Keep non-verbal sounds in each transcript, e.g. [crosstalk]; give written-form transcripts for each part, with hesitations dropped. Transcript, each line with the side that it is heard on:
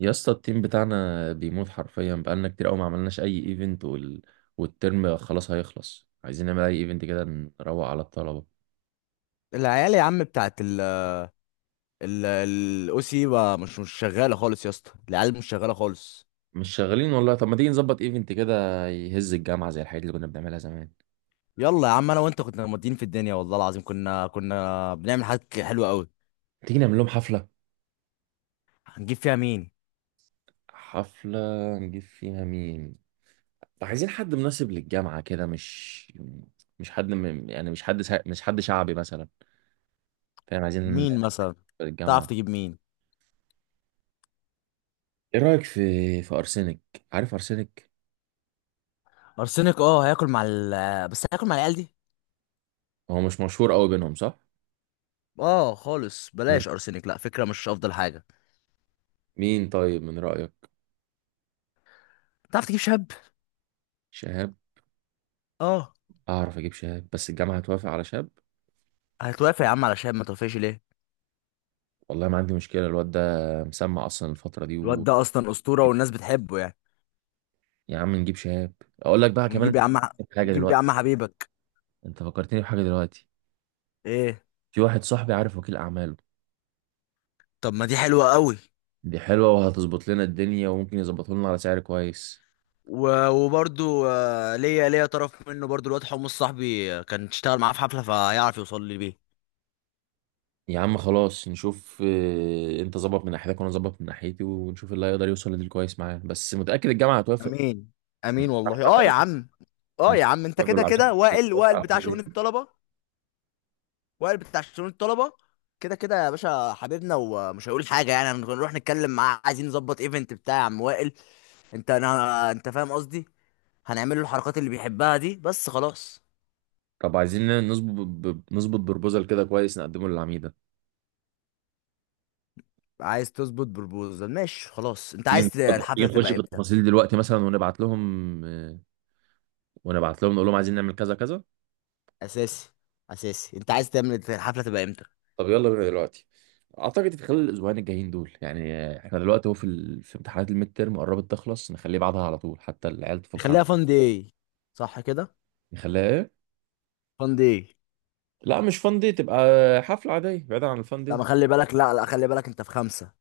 right: يا اسطى، التيم بتاعنا بيموت حرفيا، بقالنا كتير قوي ما عملناش اي ايفنت والترم خلاص هيخلص. عايزين نعمل اي ايفنت كده، نروق على الطلبه.
left: العيال يا عم بتاعت ال الاو سي مش شغاله خالص يا اسطى العيال مش شغاله خالص.
right: مش شغالين والله. طب ما تيجي نظبط ايفنت كده يهز الجامعه زي الحاجات اللي كنا بنعملها زمان؟
left: يلا يا عم انا وانت كنا مودين في الدنيا، والله العظيم كنا بنعمل حاجات حلوه قوي.
right: تيجي نعمل لهم حفله.
left: هنجيب فيها مين؟
right: حفله نجيب فيها مين؟ عايزين حد مناسب للجامعه كده، مش يعني مش حد شعبي مثلا. فاهم؟ عايزين
left: مين مثلا؟ تعرف
right: الجامعه.
left: تجيب مين؟
right: ايه رايك في ارسنك؟ عارف ارسنك؟
left: ارسنك؟ اه هياكل مع ال بس هياكل مع العيال دي.
right: هو مش مشهور قوي بينهم، صح؟
left: اه خالص بلاش ارسنك، لا فكره مش افضل حاجه.
right: مين طيب من رأيك؟
left: تعرف تجيب شاب؟
right: شهاب؟
left: اه.
right: اعرف اجيب شهاب، بس الجامعة هتوافق على شهاب؟
left: هتوافق يا عم على شاب، ما توافقش ليه؟
right: والله ما عندي مشكلة، الواد ده مسمع اصلا الفترة دي
left: الواد ده اصلا اسطوره والناس بتحبه يعني.
right: يا عم نجيب شهاب. اقول لك بقى كمان،
left: ونجيب يا عم.
right: انت حاجة
left: ونجيب يا عم
right: دلوقتي.
left: حبيبك.
right: انت فكرتني بحاجة دلوقتي.
left: ايه؟
right: في واحد صاحبي عارف وكيل اعماله.
left: طب ما دي حلوه قوي.
right: دي حلوة وهتظبط لنا الدنيا، وممكن يظبطه لنا على سعر كويس.
left: وبرضو ليا طرف منه برضو، الواد حمص صاحبي كان اشتغل معاه في حفلة فهيعرف يوصل لي بيه.
right: يا عم خلاص نشوف، انت ظبط من ناحيتك وانا ظبط من ناحيتي، ونشوف اللي هيقدر يوصل لديل كويس معاه، بس متأكد الجامعة هتوافق؟
left: امين. امين والله، اه يا
right: أحمد.
left: عم. اه
right: هيرفع-
left: يا عم، انت
right: أحمد
left: كده كده وائل بتاع شؤون
right: والعبد.
left: الطلبه. وائل بتاع شؤون الطلبه كده كده يا باشا حبيبنا، ومش هيقول حاجه يعني. هنروح نتكلم معاه عايزين نظبط ايفنت بتاع يا عم وائل. انت فاهم قصدي. هنعمل له الحركات اللي بيحبها دي بس خلاص.
right: طب عايزين نظبط نظبط بروبوزال كده كويس نقدمه للعميدة.
left: عايز تظبط بربوزل؟ ماشي خلاص. انت عايز
right: تيجي
left: الحفله
right: نخش
left: تبقى
right: في
left: امتى؟
right: التفاصيل دلوقتي مثلا، ونبعت لهم، ونبعت لهم نقول لهم عايزين نعمل كذا كذا.
left: اساسي. اساسي، انت عايز تعمل الحفله تبقى امتى؟
right: طب يلا بينا دلوقتي. اعتقد في خلال الاسبوعين الجايين دول يعني، احنا دلوقتي اهو في في امتحانات الميد تيرم، قربت تخلص، نخليه بعدها على طول حتى العيال تفك عنها.
left: خليها فان داي. صح كده؟
right: نخليها ايه؟
left: فان داي.
right: لا مش فان دي تبقى، حفلة عادية بعيدا عن الفان
left: لا
right: دي.
left: ما خلي بالك، لا خلي بالك، انت في خمسة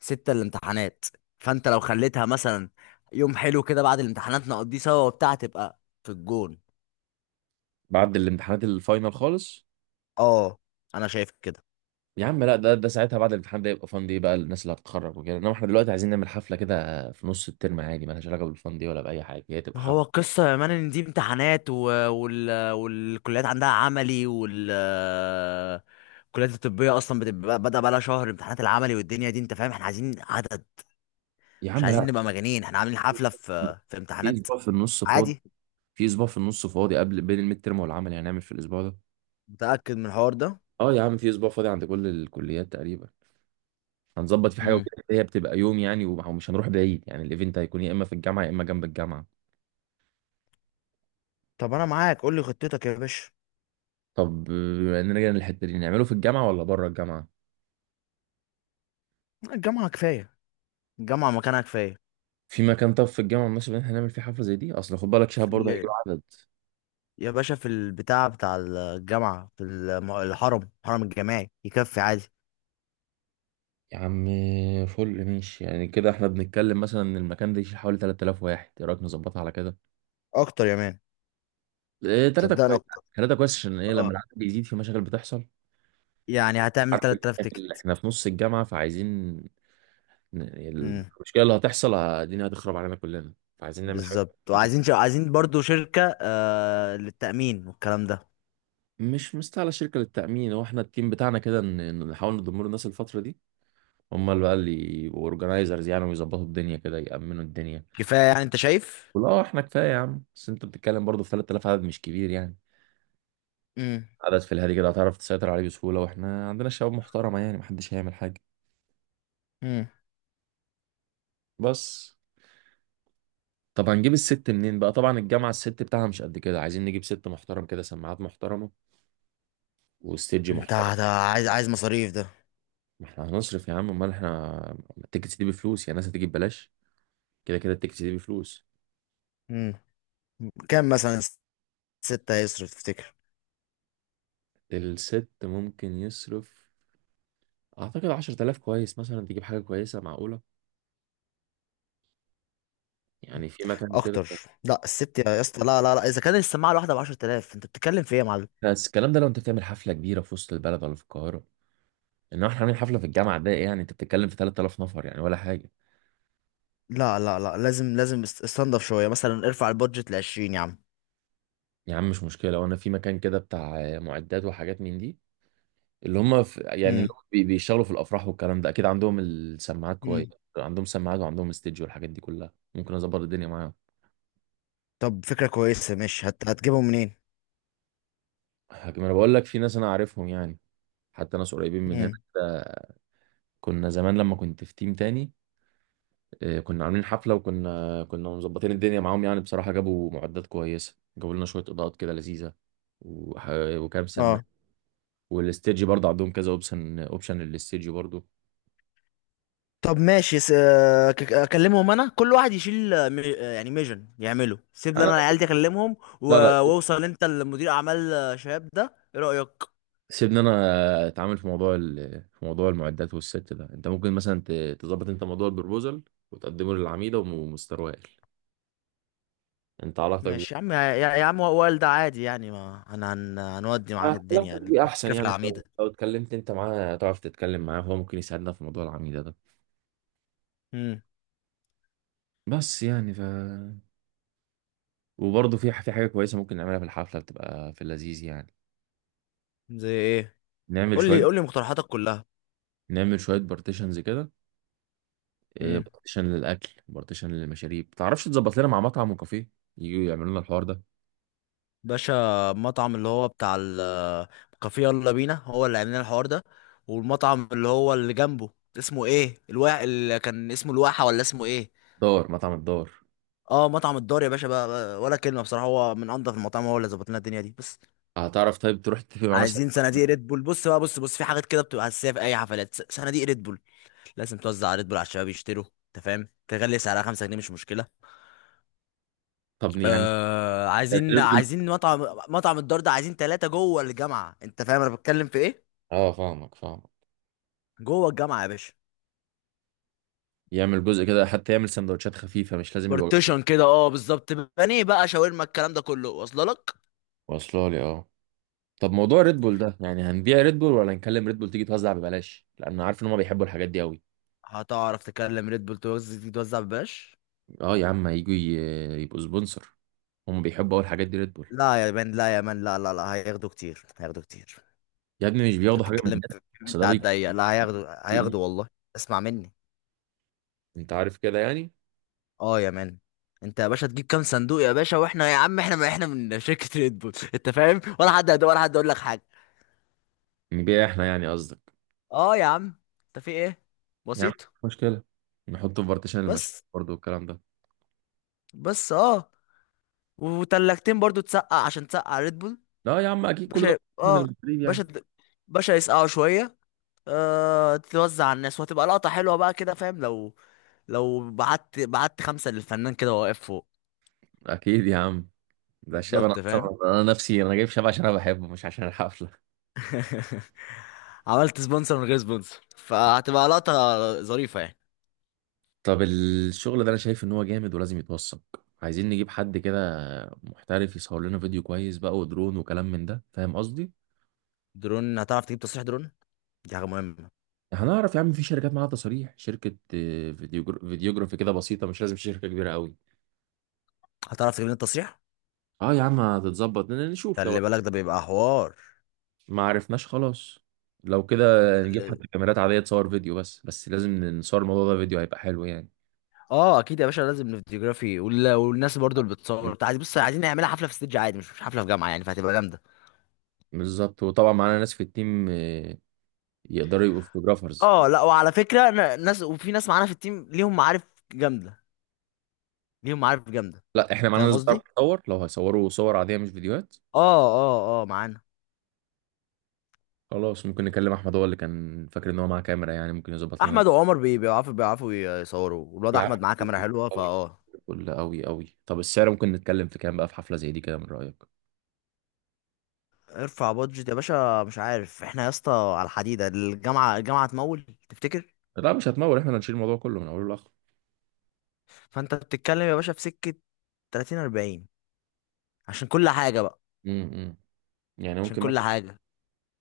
left: ستة الامتحانات. فانت لو خليتها مثلا يوم حلو كده بعد الامتحانات نقضيه سوا وبتاع، تبقى في الجون.
right: بعد الامتحانات الفاينل خالص؟
left: اه. انا شايف كده.
right: يا عم لا، ده ساعتها بعد الامتحان ده يبقى فان دي، بقى الناس اللي هتتخرج وكده. انما احنا دلوقتي عايزين نعمل حفله كده في نص الترم عادي، مالهاش علاقه بالفان دي ولا باي حاجه، هي تبقى
left: ما هو
right: حفله.
left: القصة يا مان ان دي امتحانات و... وال... والكليات عندها عملي وال الكليات الطبية اصلا بتبقى بدأ بقى لها شهر امتحانات العملي والدنيا دي، انت فاهم، احنا عايزين عدد.
right: يا
left: مش
right: عم
left: عايزين
right: لا،
left: نبقى مجانين احنا عاملين حفلة في
right: في
left: امتحانات.
right: اسبوع في النص فاضي.
left: عادي.
right: في اسبوع في النص فاضي قبل، بين الميد ترم والعمل يعني، هنعمل في الاسبوع ده.
left: متأكد من الحوار ده؟
right: اه يا عم في اسبوع فاضي عند كل الكليات تقريبا. هنظبط في حاجه
left: امم.
right: وكده، هي بتبقى يوم يعني، ومش هنروح بعيد يعني، الايفنت هيكون يا اما في الجامعه يا اما جنب الجامعه.
left: طب انا معاك، قول لي خطتك يا باشا.
right: طب، نرجع للحته دي، نعمله في الجامعه ولا بره الجامعه؟
left: الجامعة كفاية. الجامعة مكانها كفاية.
right: في مكان طب في الجامعه مناسب ان احنا نعمل فيه حفله زي دي؟ اصل خد بالك، شهر
left: في
right: برضه هيجي
left: ال-
right: له عدد،
left: يا باشا في البتاع بتاع الجامعة، الحرم الجامعي يكفي عادي.
right: يا عم فل ماشي. يعني كده احنا بنتكلم مثلا ان المكان ده يشيل حوالي 3000 واحد، ايه رايك نظبطها على كده؟
left: اكتر يا مان.
right: ايه، 3
left: صدقني
right: كويس.
left: اكتر.
right: 3 كويس عشان ايه لما
left: اه.
right: العدد بيزيد في مشاكل بتحصل.
left: يعني هتعمل
right: عارف،
left: 3000 تيكت؟
right: احنا في نص الجامعه، فعايزين ن-
left: امم.
right: المشكله اللي هتحصل الدنيا هتخرب علينا كلنا، فعايزين نعمل حاجه.
left: بالظبط. وعايزين عايزين برضو شركة للتأمين والكلام ده.
right: مش مستاهله شركه للتامين. هو احنا التيم بتاعنا كده، نحاول نضم له الناس الفتره دي، هم اللي بقى اللي يبقوا اورجنايزرز يعني، ويظبطوا الدنيا كده، يامنوا الدنيا.
left: كفاية يعني انت شايف؟
right: ولا احنا كفايه يا عم، بس انت بتتكلم برضه في 3000، عدد مش كبير يعني.
left: امم.
right: عدد في الهادي كده، هتعرف تسيطر عليه بسهولة، واحنا عندنا شباب محترمة يعني، محدش هيعمل حاجة.
left: امم.
right: بس طب هنجيب الست منين بقى؟ طبعا الجامعة الست بتاعها مش قد كده، عايزين نجيب ست محترم كده، سماعات محترمة وستيج
left: انت
right: محترم.
left: عايز مصاريف ده.
right: ما احنا هنصرف يا عم، امال احنا التيكتس دي بفلوس يعني، الناس هتيجي ببلاش؟ كده كده التيكتس دي بفلوس.
left: مم. كام مثلا؟ ستة هيصرف تفتكر؟
right: الست ممكن يصرف، اعتقد 10000 كويس مثلا، تجيب حاجة كويسة معقولة يعني، في مكان كده.
left: اكتر. لا الست يا اسطى، لا، اذا كان السماعه الواحده ب 10000، انت بتتكلم في ايه يا معلم؟
right: بس الكلام ده لو انت بتعمل حفلة كبيرة في وسط البلد ولا في القاهرة، انما احنا هنعمل حفلة في الجامعة، ده إيه يعني، انت بتتكلم في 3000 نفر يعني ولا حاجة.
left: لا، لازم استنضف شويه، مثلا ارفع البادجت ل 20 يا عم.
right: يا عم مش مشكلة، وانا في مكان كده بتاع معدات وحاجات من دي، اللي هم في يعني اللي
left: مم.
right: هم بيشتغلوا في الافراح والكلام ده، اكيد عندهم السماعات كويس.
left: مم.
right: عندهم سماعات وعندهم استديو والحاجات دي كلها، ممكن اظبط الدنيا معاهم.
left: طب فكره كويسه ماشي، هتجيبهم منين؟
right: لكن انا بقول لك في ناس انا عارفهم يعني، حتى ناس قريبين من هنا
left: مم.
right: كده. كنا زمان لما كنت في تيم تاني، كنا عاملين حفلة، وكنا مظبطين الدنيا معاهم. يعني بصراحة جابوا معدات كويسة، جابوا لنا شوية اضاءات كده لذيذة، وح- وكام سماعة.
left: اه.
right: والاستديو برضه عندهم كذا اوبشن للاستديو برضه.
left: طب ماشي س... آه، ك- آه، اكلمهم انا كل واحد يشيل آه، مي... آه، يعني ميجن يعمله، سيب لي
right: انا
left: انا العيال دي اكلمهم.
right: لا لا،
left: واوصل انت لمدير اعمال شباب ده، ايه رايك؟
right: سيبني انا اتعامل في موضوع في موضوع المعدات والست ده. انت ممكن مثلا تظبط انت موضوع البروبوزل وتقدمه للعميده ومستر وائل. انت علاقتك
left: ماشي يا
right: بيه
left: عم. يا عم وائل ده عادي يعني، ما هن هنودي معاك الدنيا،
right: علاقتك بيه احسن
left: الفكرة في
right: يعني،
left: العميدة.
right: لو اتكلمت انت معاه، تعرف تتكلم معاه؟ هو ممكن يساعدنا في موضوع العميده ده.
left: امم.
right: بس يعني وبرضه في حاجه كويسه ممكن نعملها في الحفله، بتبقى في اللذيذ يعني.
left: زي ايه؟
right: نعمل
left: قول لي
right: شويه
left: قول لي مقترحاتك كلها.
right: نعمل شويه بارتيشنز كده،
left: امم.
right: بارتيشن للاكل، بارتيشن للمشاريب. تعرفش تظبط لنا مع مطعم وكافيه، يجوا يعملوا لنا الحوار ده؟
left: باشا، المطعم اللي هو بتاع الكافيه يلا بينا هو اللي عاملين الحوار ده، والمطعم اللي هو اللي جنبه، اسمه ايه الوا اللي كان اسمه الواحة ولا اسمه ايه؟
right: دار، مطعم الدار.
left: اه مطعم الدار، يا باشا بقى ولا كلمة بصراحة، هو من انضف المطاعم، هو اللي ظبط لنا الدنيا دي بس.
right: هتعرف طيب تروح تتفق مع مثلا،
left: عايزين صناديق ريد بول. بص بقى، بص في حاجات كده بتبقى اساسيه في اي حفلات، صناديق ريد بول لازم توزع على ريد بول على الشباب يشتروا، انت فاهم، تغلي سعرها 5 جنيه مش مشكله.
right: طب يعني
left: آه عايزين
right: تقول-
left: مطعم، مطعم الدار ده عايزين ثلاثه جوه الجامعه، انت فاهم انا بتكلم في ايه؟
right: اه فاهمك فاهمك.
left: جوه الجامعه يا باشا.
right: يعمل جزء كده، حتى يعمل سندوتشات خفيفة، مش لازم الوجبات.
left: بارتيشن كده اه بالظبط، بانيه بقى شاورما، الكلام ده كله واصله لك.
right: واصله لي اه. طب موضوع ريد بول ده، يعني هنبيع ريد بول ولا نكلم ريد بول تيجي توزع ببلاش؟ لان عارف ان هم بيحبوا الحاجات دي قوي.
left: هتعرف تكلم ريد بول توزع ببلاش؟
right: اه يا عم هيجوا يبقوا سبونسر. هم بيحبوا اول الحاجات دي ريد بول.
left: لا يا مان، لا، هياخدوا كتير، هياخدوا كتير.
right: يا ابني مش
left: انت
right: بياخدوا حاجة
left: بتتكلم
right: مننا.
left: في
right: بس
left: بنت
right: ده
left: على
right: بيكون
left: الضيق، لا هياخدوا،
right: سوق ليه.
left: هياخدوا والله. اسمع مني.
right: انت عارف كده يعني.
left: اه يا مان. انت يا باشا تجيب كام صندوق يا باشا واحنا يا عم، احنا ما احنا من شركة ريد بول [laughs] انت فاهم، ولا حد ولا حد يقول لك حاجة.
right: نبيع احنا يعني قصدك؟
left: اه يا عم. انت في ايه؟
right: يا عم
left: بسيط.
right: مش مشكلة، نحطه في بارتيشن المشاكل
left: بس
right: برضه والكلام ده.
left: بس اه. وتلاجتين برضو تسقع، عشان تسقع ريد بول.
right: لا يا عم اكيد كل ده،
left: باشا
right: من
left: اه.
right: المدريد
left: باشا
right: يعني.
left: باشا، يسقعوا شوية، آه تتوزع على الناس وهتبقى لقطة حلوة بقى كده فاهم. لو بعت خمسة للفنان كده وهو واقف فوق.
right: اكيد يا عم، ده الشعب، انا
left: بالظبط
right: اصلا
left: فاهم.
right: انا نفسي انا جايب شعب عشان انا بحبه، مش عشان الحفله.
left: [laughs] عملت سبونسر من غير سبونسر، فهتبقى لقطة ظريفة يعني.
right: طب الشغل ده انا شايف ان هو جامد، ولازم يتوثق. عايزين نجيب حد كده محترف يصور لنا فيديو كويس بقى، ودرون وكلام من ده، فاهم قصدي؟
left: درون، هتعرف تجيب تصريح درون؟ دي حاجة مهمة.
right: هنعرف يا عم، في شركات معاها تصاريح، شركه فيديوجرافي كده بسيطه، مش لازم شركه كبيره قوي.
left: هتعرف تجيب لنا التصريح؟
right: اه يا عم هتتظبط، نشوف. لو
left: خلي بالك ده بيبقى حوار.
right: ما عرفناش خلاص، لو كده نجيب
left: خلي.
right: حد كاميرات عاديه تصور فيديو، بس بس لازم نصور الموضوع ده فيديو، هيبقى حلو يعني.
left: اه اكيد يا باشا، لازم الفيديوغرافي والناس برضو اللي بتصور بتاع. بص، عايزين نعملها حفلة في ستيدج عادي، مش حفلة في جامعة يعني، فهتبقى جامدة.
right: بالظبط، وطبعا معانا ناس في التيم يقدروا يبقوا فوتوجرافرز.
left: اه لا وعلى فكرة ناس وفي ناس معانا في التيم ليهم معارف جامدة. ليهم معارف جامدة.
right: لا احنا معانا
left: فاهم
right: ناس بتعرف
left: قصدي؟
right: تصور، لو هيصوروا صور عاديه مش فيديوهات.
left: اه معانا.
right: خلاص ممكن نكلم احمد، هو اللي كان فاكر ان هو معاه كاميرا يعني، ممكن يظبط لنا.
left: احمد وعمر بيعرفوا، يصوروا، والواد
right: يا
left: احمد معاه كاميرا حلوة
right: قوي،
left: فاه
right: كل قوي قوي. طب السعر ممكن نتكلم في كام بقى، في حفله زي دي كده، من رايك؟
left: ارفع بادجت يا باشا. مش عارف احنا يا اسطى على الحديدة، الجامعة هتمول تفتكر؟
right: لا مش هتمول، احنا اللي هنشيل الموضوع كله من اوله لاخره.
left: فانت بتتكلم يا باشا في سكة 30 40، عشان كل حاجة بقى.
right: امم، يعني
left: عشان
right: ممكن
left: كل
right: مثلا،
left: حاجة.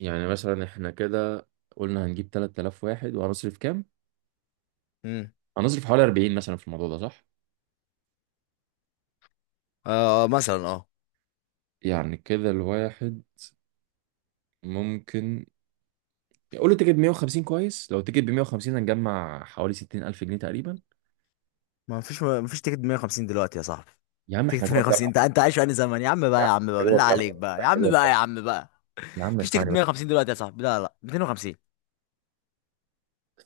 right: يعني مثلا احنا كده قلنا هنجيب 3000 واحد، وهنصرف كام؟
left: امم.
right: هنصرف حوالي 40 مثلا في الموضوع ده، صح؟
left: آه، مثلا اه.
right: يعني كده الواحد ممكن، قول له تيكت 150 كويس. لو تيكت ب 150، هنجمع حوالي 60000 جنيه تقريبا.
left: ما فيش، تيكت 150 دلوقتي يا صاحبي.
right: يا عم احنا
left: تيكت
right: جوه
left: 150،
right: الجامعه،
left: انت عايش في انهي زمن؟ يا عم
right: يا
left: بقى
right: عم
left: يا عم بقى
right: احنا جوه
left: بالله
right: الجامعه،
left: عليك بقى، يا
right: احنا جوه
left: عم بقى يا
right: الجامعه.
left: عم بقى
right: يا عم
left: مفيش تيكت
right: اسمعني بس.
left: 150 دلوقتي يا صاحبي، لا، 250.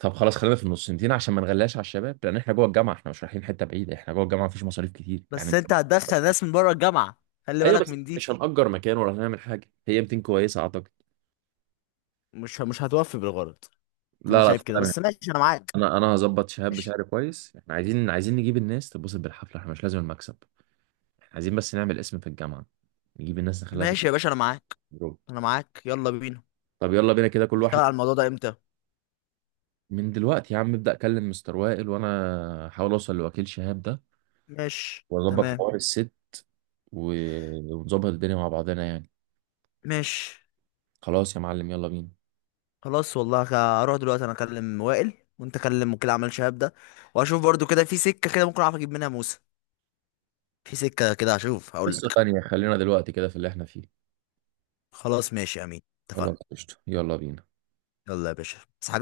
right: طب خلاص خلينا في النصنتين، عشان ما نغلاش على الشباب، لان احنا جوه الجامعه، احنا مش رايحين حته بعيده، احنا جوه الجامعه، مفيش مصاريف كتير
left: بس
right: يعني.
left: انت هتدخل ناس من بره الجامعة، خلي
right: ايوه،
left: بالك
right: بس
left: من دي.
right: مش هنأجر مكان ولا هنعمل حاجه، هي 200 كويسه اعتقد.
left: مش هتوفي بالغرض. انا
right: لا لا،
left: شايف كده
right: انا
left: بس ماشي، انا معاك.
right: انا انا هظبط شهاب
left: ماشي.
right: بسعر كويس. احنا عايزين نجيب الناس تتبسط بالحفله، احنا مش لازم المكسب. احنا عايزين بس نعمل اسم في الجامعه، نجيب الناس نخليها في
left: ماشي يا باشا انا معاك.
right: الجروب.
left: انا معاك، يلا بينا.
right: طب يلا بينا كده كل
left: نشتغل
right: واحد.
left: على الموضوع ده امتى؟
right: من دلوقتي يا عم ابدأ اكلم مستر وائل، وانا احاول اوصل لوكيل شهاب ده
left: ماشي
right: واظبط
left: تمام.
right: حوار الست، ونظبط الدنيا مع بعضنا يعني.
left: ماشي.
right: خلاص يا معلم يلا بينا.
left: خلاص والله. هروح دلوقتي انا اكلم وائل، وانت كلم وكيل اعمال شهاب ده. واشوف برضو كده في سكة كده ممكن اعرف اجيب منها موسى. في سكة كده هشوف، هقول
right: قصة
left: لك.
right: تانية، خلينا دلوقتي كده في اللي احنا فيه.
left: خلاص ماشي يا امين. اتفقنا.
right: خلاص قشطة، يلا بينا.
left: يلا يا باشا بس.